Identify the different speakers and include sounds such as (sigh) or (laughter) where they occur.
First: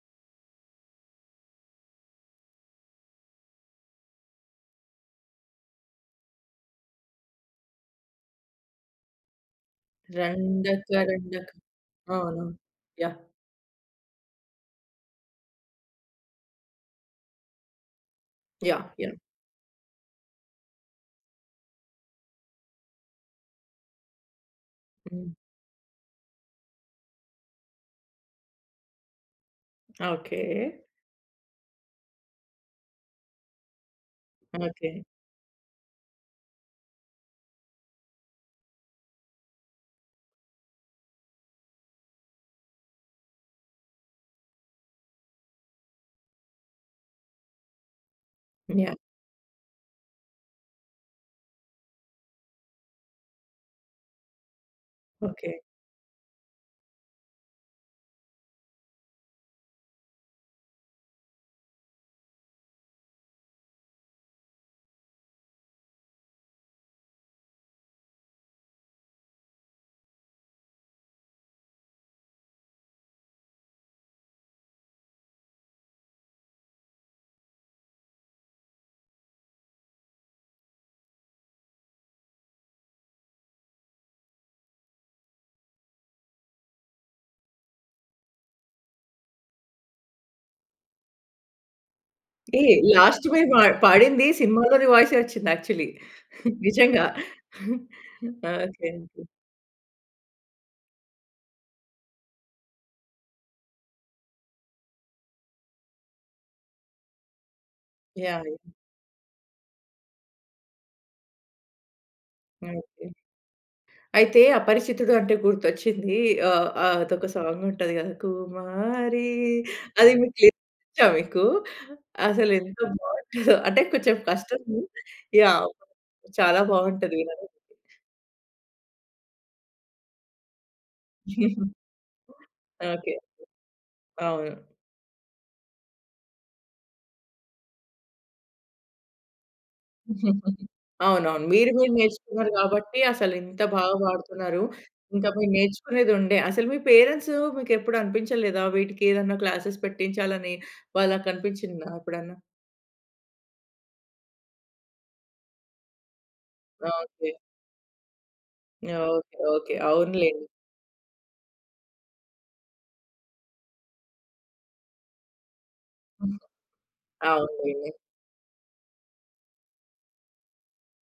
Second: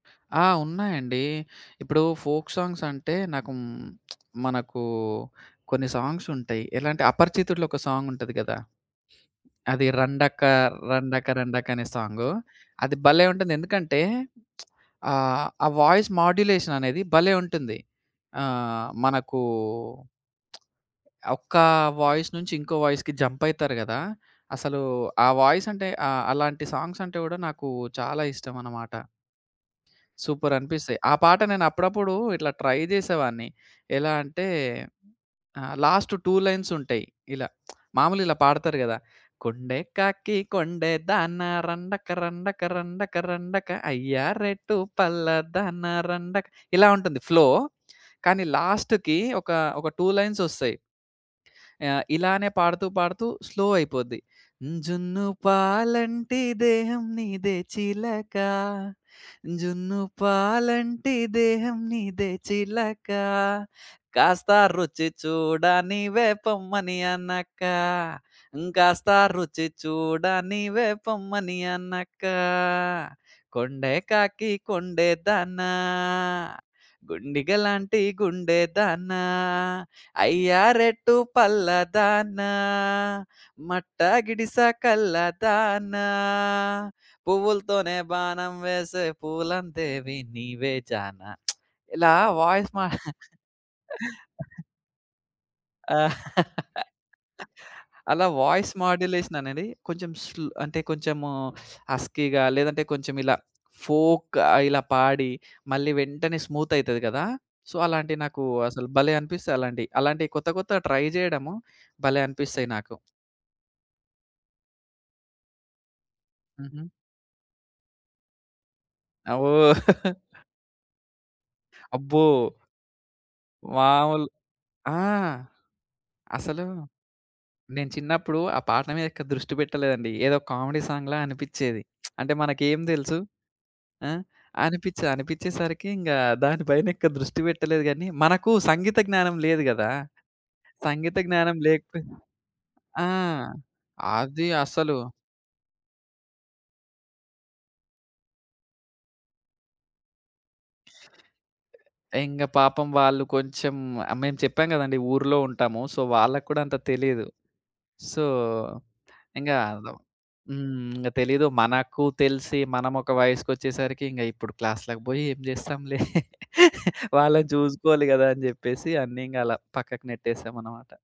Speaker 1: ఆ! ఉన్నాయండి. ఇప్పుడు ఫోల్క్ సాంగ్స్ అంటే నాకు (smacks lips) హ్మ్, మనకు కొన్ని సాంగ్సుంటయి. ఎలా అంటే అపరిచితుడులో ఒక సాంగుంటది గదా! అది రండక్క
Speaker 2: రండక
Speaker 1: రండక,
Speaker 2: రండక
Speaker 1: రండక అనే సాంగు.
Speaker 2: అవును.
Speaker 1: అది
Speaker 2: యాహ్!
Speaker 1: భలే ఉంటుంది. ఎందుకంటే (smacks lips) ఆహ్, ఆ వాయిస్ మాడ్యులేషన్ అనేది భలే! ఉంటుంది.
Speaker 2: యాహ్!
Speaker 1: ఆహ్,
Speaker 2: యాహ్!
Speaker 1: మనకూ (smacks lips) ఒక్కా వాయిస్ నుంచి ఇంకో వాయిస్‌కి జంప్ అయితారు గదా! అసలు ఆ
Speaker 2: హ్మ్.
Speaker 1: వాయిసంటే ఆ అలాంటి సాంగ్సంటే గూడా నాకూ చాలా ఇష్టమనమాట.
Speaker 2: ఓకే.
Speaker 1: సూపరనిపిస్తాయి. ఆ పాట నేనప్పుడప్పుడు ఇట్లా ట్రై జేసేవాడిని. ఎలా అంటే
Speaker 2: ఓకే.
Speaker 1: ఆహ్, లాస్ట్ 2 లైన్స్ ఉంటయి ఇలా. (smacks lips) మాములుగా ఇలా పాడతారు గదా! కొండే కాకి కొండేదాన రండక రండక రండక రండక అయ్యా రేటు పల్లాదాన రండక ఇలా ఉంటుంది ఫ్లో. కానీ
Speaker 2: యాహ్!
Speaker 1: లాస్ట్‌కి ఒక, ఒక 2 లైన్సొస్తయి. ఆహ్, ఇలానే పాడుతూ పాడుతూ స్లో అయిపోద్ది.
Speaker 2: ఓకే.
Speaker 1: జున్నుపాలంటి దేహం నీదే చిలక, జున్నుపాలంటి దేహం నీదే చిలక, కాస్త రుచి చూడ నీవే పొమ్మని అనక, కాస్త రుచి చూడ నీవే పొమ్మని అనక, కొండే కాకి కొండే దానా, గుండిగలాంటి గుండే దానా, అయ్యా! రేటు పల్లాదానా, మట్టా గిడిస కల్లాదానా, పువ్వులతోనే బాణం వేసే పూలందేవి నీవే జానా (smacks lips) ఇలా
Speaker 2: ఏ!
Speaker 1: వాయిస్ మా
Speaker 2: లాస్ట్ మీరు పాడ్ పాడింది
Speaker 1: (chuckles)
Speaker 2: సినిమాలోని వాయిసే ఒచ్చింది యాక్చువల్లీ
Speaker 1: ఆ!
Speaker 2: (chuckles)
Speaker 1: (laughs)
Speaker 2: నిజంగా (chuckles)
Speaker 1: అలా వాయిస్
Speaker 2: ఓకే. ఓకే.
Speaker 1: మాడ్యులేషన్ అనేది కొంచెం స్లో అంటే కొంచెము హస్కీగా లేదంటే కొంచెం ఇలా ఫోల్క్‌గా ఇలా పాడి, మళ్ళీ వెంటనే స్మూత్ అయితది గదా! సో, అలాంటియి
Speaker 2: యాయ్!
Speaker 1: నాకూ
Speaker 2: యాయ్!
Speaker 1: అసలు భలే అనిపిస్తాయి అలాంటియి. అలాంటియి కొత్త, కొత్తగ ట్రై జేయడము భలే అనిపిస్తయి నాకు.
Speaker 2: ఓకే. అయితే అపరిచితుడు అంటే గుర్తొచ్చింది. ఆహ్,
Speaker 1: హుహు.
Speaker 2: ఆహ్, అదొక సాంగుంటది గదా! కుమారి
Speaker 1: అబ్బో!
Speaker 2: అది
Speaker 1: (chuckles)
Speaker 2: మీకు లిరిక్స్ ఒచ్చా మీకు?
Speaker 1: అబ్బో!
Speaker 2: అసలెంత బావుంటదో (chuckles) అంటే కొంచెం
Speaker 1: మావూలు
Speaker 2: కష్టము.
Speaker 1: ఆ!
Speaker 2: యాహ్! చాలా
Speaker 1: అసలు
Speaker 2: బావుంటది వినటానికి.
Speaker 1: నేను చిన్నప్పుడు ఆ పాట మీదెక్కువ దృష్టి బెట్టలేదండి. ఏదో కామెడీ సాంగ్‌లా
Speaker 2: (giggles)
Speaker 1: అనిపిచ్చేది. (smacks lips) అంటే మనకేం
Speaker 2: ఓకేకే.
Speaker 1: దెలుసు? ఆ!
Speaker 2: అవును.
Speaker 1: అనిపిచ్చేది. అనిపిచ్చే సరికి ఇంగా దాని పైన ఎక్కువ దృష్టి వెట్టలేదు గని మనకు సంగీత జ్ఞానం లేదు గదా!
Speaker 2: (giggles)
Speaker 1: సంగీత
Speaker 2: అవునవును.
Speaker 1: జ్ఞానం
Speaker 2: మీరు గూడ
Speaker 1: లేకపోయి
Speaker 2: నేర్చుకున్నారు గాబట్టి
Speaker 1: ఆ!
Speaker 2: అసలింత బాగా
Speaker 1: అది
Speaker 2: బాడుతున్నారు.
Speaker 1: అసలు
Speaker 2: ఇంకా మీరు నేర్చుకునేదుండే. అసలు మీ పేరెంట్స్ మీకెప్పుడు అనిపించలేదా? వీటికేదన్నా క్లాసెస్ పెట్టించాలని. వాళ్ళకనిపించిందా ఎప్పుడన్నా?
Speaker 1: ఇంగ పాపం వాళ్ళు కొంచెం ఆహ్, మేము చెప్పాం గదండీ, ఊర్లో ఉంటాము. సో, వాళ్ళకి కూడా అంత తెలీదు.
Speaker 2: ఓకే.
Speaker 1: So,
Speaker 2: okay.
Speaker 1: ఇంగా
Speaker 2: ఓకే.
Speaker 1: అదో
Speaker 2: అవునులెండి.
Speaker 1: హ్మ్. ఇంగ తెలీదు. మనకు తెలిసి మనమొక వయసుకొచ్చేసరికి ఇంగ ఇప్పుడు క్లాస్‌లకి బోయి ఏం జేస్తాంలే. (chuckles) వాళ్ళని
Speaker 2: అవులెండి.
Speaker 1: జూసుకోవాలి గదా! అని జెప్పేసి అన్నీ ఇంగలా పక్కకు నెట్టేసామనమాట.